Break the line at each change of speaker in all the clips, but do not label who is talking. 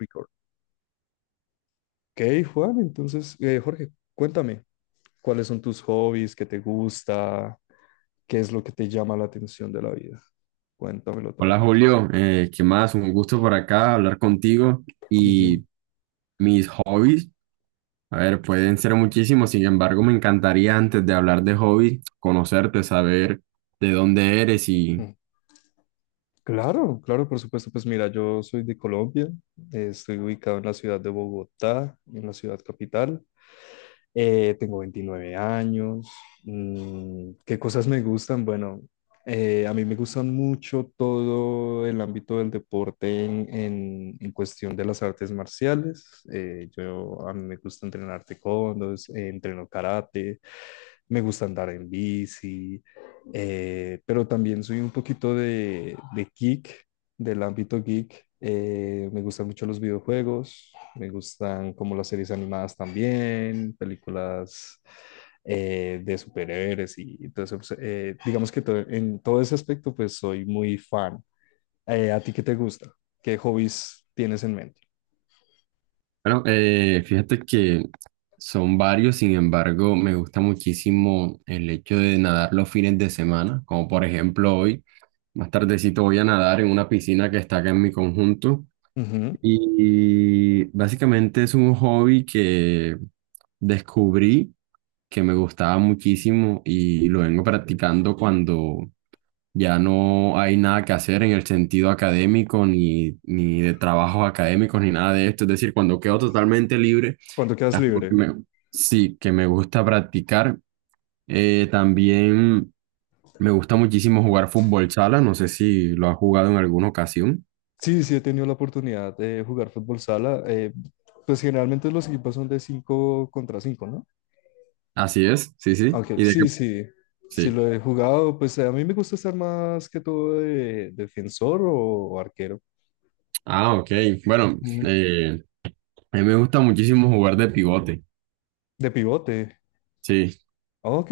Record. Ok, Juan, entonces, Jorge, cuéntame, ¿cuáles son tus hobbies? ¿Qué te gusta? ¿Qué es lo que te llama la atención de la vida? Cuéntamelo
Hola
todo.
Julio, ¿qué más? Un gusto por acá hablar contigo
Ujú.
y mis hobbies. A ver, pueden ser muchísimos, sin embargo, me encantaría antes de hablar de hobbies, conocerte, saber de dónde eres y,
Mm. Claro, claro, por supuesto. Pues mira, yo soy de Colombia, estoy ubicado en la ciudad de Bogotá, en la ciudad capital. Tengo 29 años. Mm, ¿qué cosas me gustan? Bueno, a mí me gustan mucho todo el ámbito del deporte en cuestión de las artes marciales. A mí me gusta entrenar taekwondo, entreno karate, me gusta andar en bici, pero también soy un poquito de geek, del ámbito geek. Me gustan mucho los videojuegos, me gustan como las series animadas también, películas de superhéroes y entonces pues, digamos que en todo ese aspecto pues soy muy fan. ¿A ti qué te gusta? ¿Qué hobbies tienes en mente?
bueno, fíjate que son varios, sin embargo, me gusta muchísimo el hecho de nadar los fines de semana, como por ejemplo hoy, más tardecito voy a nadar en una piscina que está acá en mi conjunto.
Ujú.
Y básicamente es un hobby que descubrí que me gustaba muchísimo y lo vengo practicando cuando ya no hay nada que hacer en el sentido académico ni de trabajos académicos ni nada de esto. Es decir, cuando quedo totalmente libre,
¿Cuándo quedas
es algo que
libre?
me, sí, que me gusta practicar. También me gusta muchísimo jugar fútbol sala. No sé si lo has jugado en alguna ocasión.
Sí, sí, he tenido la oportunidad de jugar fútbol sala. Pues generalmente los equipos son de 5 contra 5, ¿no?
Así es, sí, sí.
Aunque
¿Y de qué?
sí, sí, sí
Sí.
lo he jugado. Pues a mí me gusta estar más que todo de defensor o arquero.
Ah, ok. Bueno,
Ujú.
eh, a mí me gusta muchísimo jugar de pivote.
De pivote.
Sí.
Ok.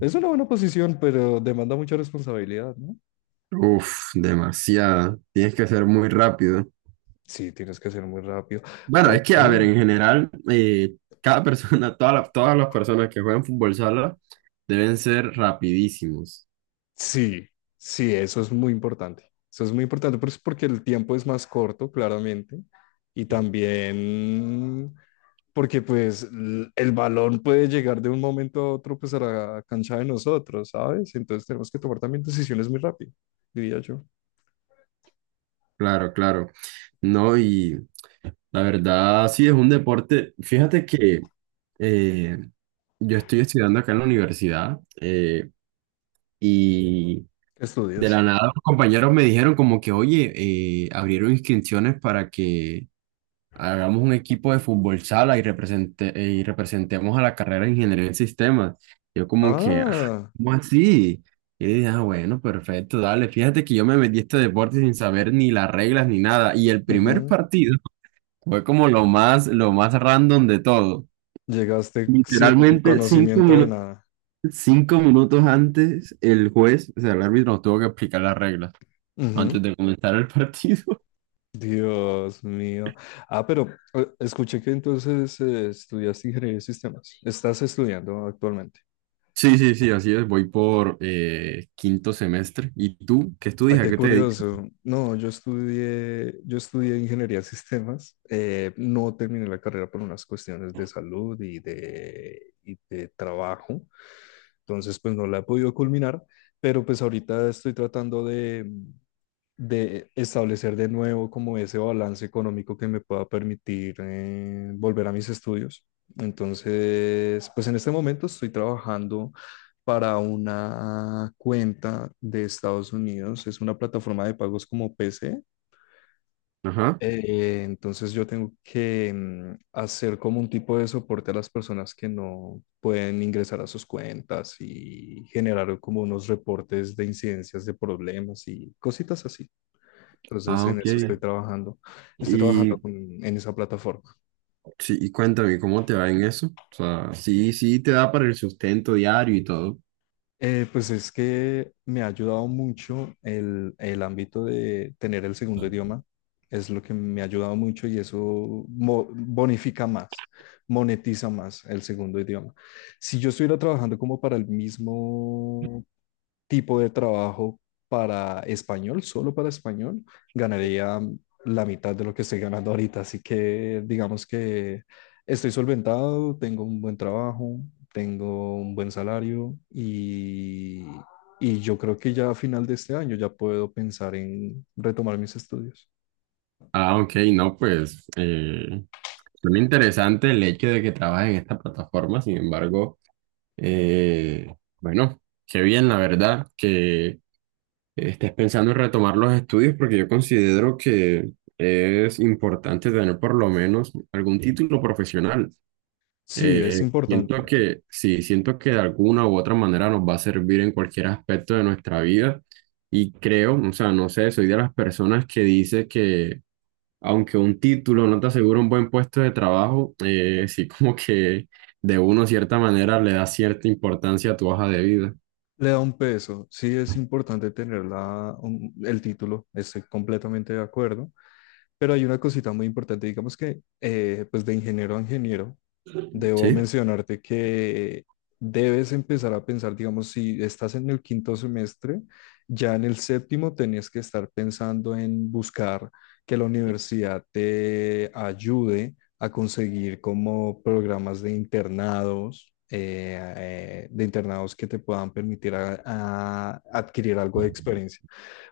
Es una buena posición, pero demanda mucha responsabilidad, ¿no?
Uf, demasiado. Tienes que ser muy rápido.
Sí, tienes que ser muy rápido.
Bueno, es
Ok.
que, a ver, en general, cada persona, todas las personas que juegan fútbol sala deben ser rapidísimos.
Sí, sí, eso es muy importante. Eso es muy importante pues, porque el tiempo es más corto, claramente, y también porque pues el balón puede llegar de un momento a otro pues a la cancha de nosotros, ¿sabes? Entonces tenemos que tomar también decisiones muy rápido, diría yo.
Claro, claro. No, y la verdad, sí, es un deporte. Fíjate que eh, yo estoy estudiando acá en la universidad y...
¿Qué
De la
estudias?
nada, los compañeros me dijeron como que, oye, abrieron inscripciones para que hagamos un equipo de fútbol sala y, represente, y representemos a la carrera de ingeniería en sistemas. Yo como que, ah,
Ah,
¿cómo así? Y dije, ah, bueno, perfecto, dale. Fíjate que yo me metí a este deporte sin saber ni las reglas ni nada. Y el primer
ujú.
partido fue como lo más random de todo.
Llegaste sin
Literalmente
conocimiento de nada.
5 minutos antes, el juez, o sea, el árbitro nos tuvo que explicar las reglas antes de comenzar el partido.
Dios mío. Ah, pero escuché que entonces estudiaste ingeniería de sistemas. Estás estudiando actualmente.
Sí, sí, sí, así es. Voy por quinto semestre. ¿Y tú? ¿Qué
Ah,
estudias? ¿A
qué
qué te dedicas?
curioso. No, yo estudié ingeniería de sistemas. No terminé la carrera por unas cuestiones de salud y de trabajo. Entonces, pues no la he podido culminar, pero pues ahorita estoy tratando de establecer de nuevo como ese balance económico que me pueda permitir volver a mis estudios. Entonces, pues en este momento estoy trabajando para una cuenta de Estados Unidos. Es una plataforma de pagos como PC.
Ajá.
Entonces yo tengo que hacer como un tipo de soporte a las personas que no pueden ingresar a sus cuentas y generar como unos reportes de incidencias de problemas y cositas así. Entonces,
Ah,
en
ok.
eso estoy trabajando. Estoy trabajando
Y,
con- en esa plataforma.
sí, y cuéntame, ¿cómo te va en eso? O sea, sí, sí, te da para el sustento diario y todo.
Pues es que me ha ayudado mucho el ámbito de tener el segundo idioma. Es lo que me ha ayudado mucho y eso bonifica más, monetiza más el segundo idioma. Si yo estuviera trabajando como para el mismo tipo de trabajo para español, solo para español, ganaría la mitad de lo que estoy ganando ahorita. Así que digamos que estoy solventado, tengo un buen trabajo, tengo un buen salario y yo creo que ya a final de este año ya puedo pensar en retomar mis estudios.
Ah, ok, no, pues suena interesante el hecho de que trabajes en esta plataforma. Sin embargo, eh, bueno, qué bien, la verdad, que estás pensando en retomar los estudios porque yo considero que es importante tener por lo menos algún, sí, título profesional.
Sí, es
Siento
importante.
que sí, siento que de alguna u otra manera nos va a servir en cualquier aspecto de nuestra vida y creo, o sea, no sé, soy de las personas que dice que aunque un título no te asegura un buen puesto de trabajo, sí, como que de una cierta manera le da cierta importancia a tu hoja de vida.
Le da un peso. Sí, es importante tener el título. Estoy completamente de acuerdo. Pero hay una cosita muy importante, digamos que pues de ingeniero a ingeniero, debo
Sí,
mencionarte que debes empezar a pensar, digamos, si estás en el quinto semestre, ya en el séptimo tenías que estar pensando en buscar que la universidad te ayude a conseguir como programas de internados que te puedan permitir a adquirir algo de experiencia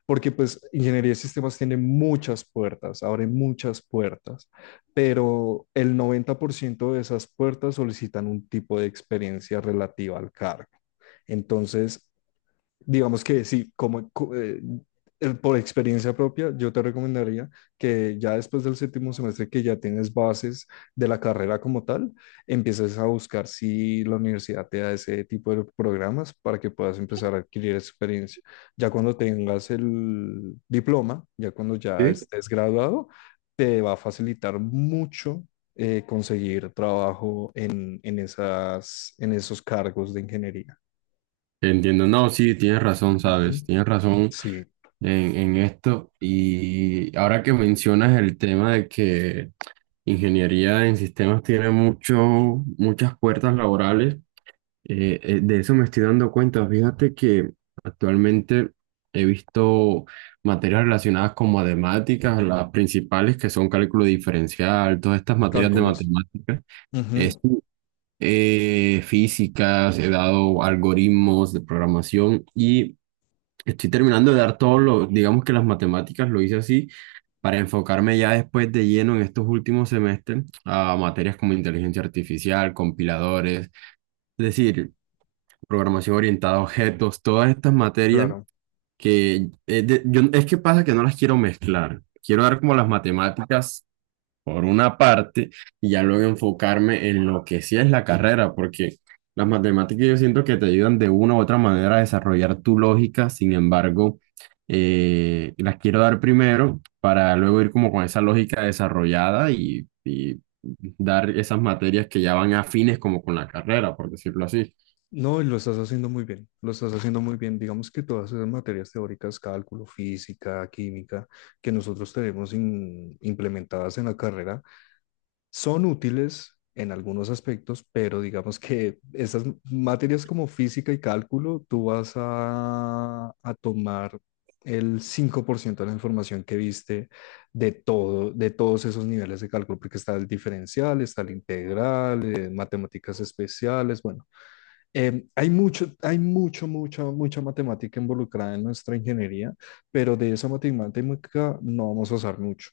porque pues ingeniería de sistemas tiene muchas puertas, abre muchas puertas, pero el 90% de esas puertas solicitan un tipo de experiencia relativa al cargo. Entonces, digamos que sí, por experiencia propia, yo te recomendaría que ya después del séptimo semestre que ya tienes bases de la carrera como tal, empieces a buscar si la universidad te da ese tipo de programas para que puedas empezar a adquirir experiencia. Ya cuando tengas el diploma, ya cuando ya
sí.
estés graduado, te va a facilitar mucho conseguir trabajo en esas, en esos cargos de ingeniería.
Entiendo, no, sí, tienes razón,
Ujú.
sabes, tienes razón
Sí.
en esto. Y ahora que mencionas el tema de que ingeniería en sistemas tiene mucho, muchas puertas laborales, de eso me estoy dando cuenta. Fíjate que actualmente he visto materias relacionadas con matemáticas, las principales que son cálculo diferencial, todas estas materias de
Cálculos.
matemáticas. Es
Ujú.
físicas, he dado algoritmos de programación y estoy terminando de dar todo lo, digamos que las matemáticas lo hice así para enfocarme ya después de lleno en estos últimos semestres a materias como inteligencia artificial, compiladores, es decir, programación orientada a objetos, todas estas materias
Claro.
que es que pasa que no las quiero mezclar. Quiero dar como las matemáticas por una parte y ya luego enfocarme en lo que sí es la carrera, porque las matemáticas yo siento que te ayudan de una u otra manera a desarrollar tu lógica, sin embargo, las quiero dar primero para luego ir como con esa lógica desarrollada y dar esas materias que ya van afines como con la carrera, por decirlo así.
No, y lo estás haciendo muy bien, lo estás haciendo muy bien. Digamos que todas esas materias teóricas, cálculo, física, química, que nosotros tenemos implementadas en la carrera, son útiles en algunos aspectos, pero digamos que esas materias como física y cálculo, tú vas a tomar el 5% de la información que viste de todo, de todos esos niveles de cálculo, porque está el diferencial, está el integral, matemáticas especiales, bueno, hay mucho, mucha, mucha matemática involucrada en nuestra ingeniería, pero de esa matemática no vamos a usar mucho.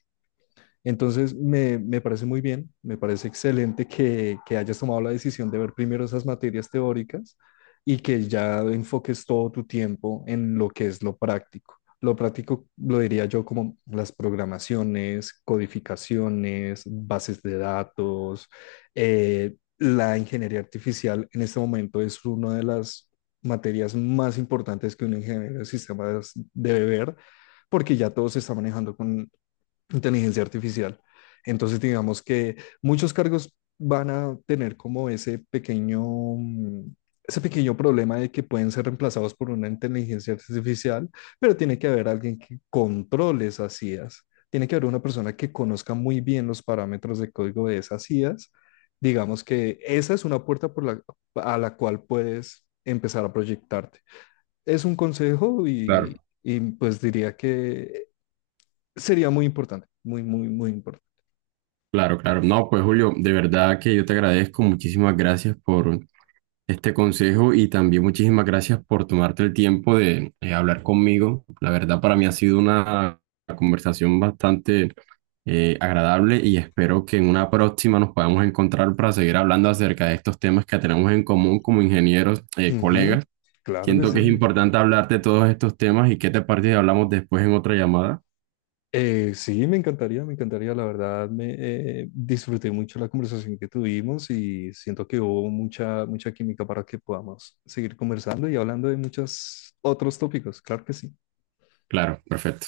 Entonces, me parece muy bien, me parece excelente que hayas tomado la decisión de ver primero esas materias teóricas y que ya enfoques todo tu tiempo en lo que es lo práctico. Lo práctico lo diría yo como las programaciones, codificaciones, bases de datos. La ingeniería artificial en este momento es una de las materias más importantes que un ingeniero de sistemas debe ver, porque ya todo se está manejando con inteligencia artificial. Entonces, digamos que muchos cargos van a tener como ese pequeño, ese pequeño problema de que pueden ser reemplazados por una inteligencia artificial, pero tiene que haber alguien que controle esas IAs. Tiene que haber una persona que conozca muy bien los parámetros de código de esas IAs. Digamos que esa es una puerta por a la cual puedes empezar a proyectarte. Es un consejo
Claro.
y pues diría que sería muy importante, muy, muy, muy importante.
Claro, claro. No, pues Julio, de verdad que yo te agradezco. Muchísimas gracias por este consejo y también muchísimas gracias por tomarte el tiempo de hablar conmigo. La verdad para mí ha sido una conversación bastante agradable y espero que en una próxima nos podamos encontrar para seguir hablando acerca de estos temas que tenemos en común como ingenieros,
Ujú.
colegas.
Claro que
Siento
sí.
que es importante hablar de todos estos temas y qué te parece si hablamos después en otra llamada.
Sí, me encantaría, me encantaría. La verdad, me disfruté mucho la conversación que tuvimos y siento que hubo mucha, mucha química para que podamos seguir conversando y hablando de muchos otros tópicos. Claro que sí.
Claro, perfecto.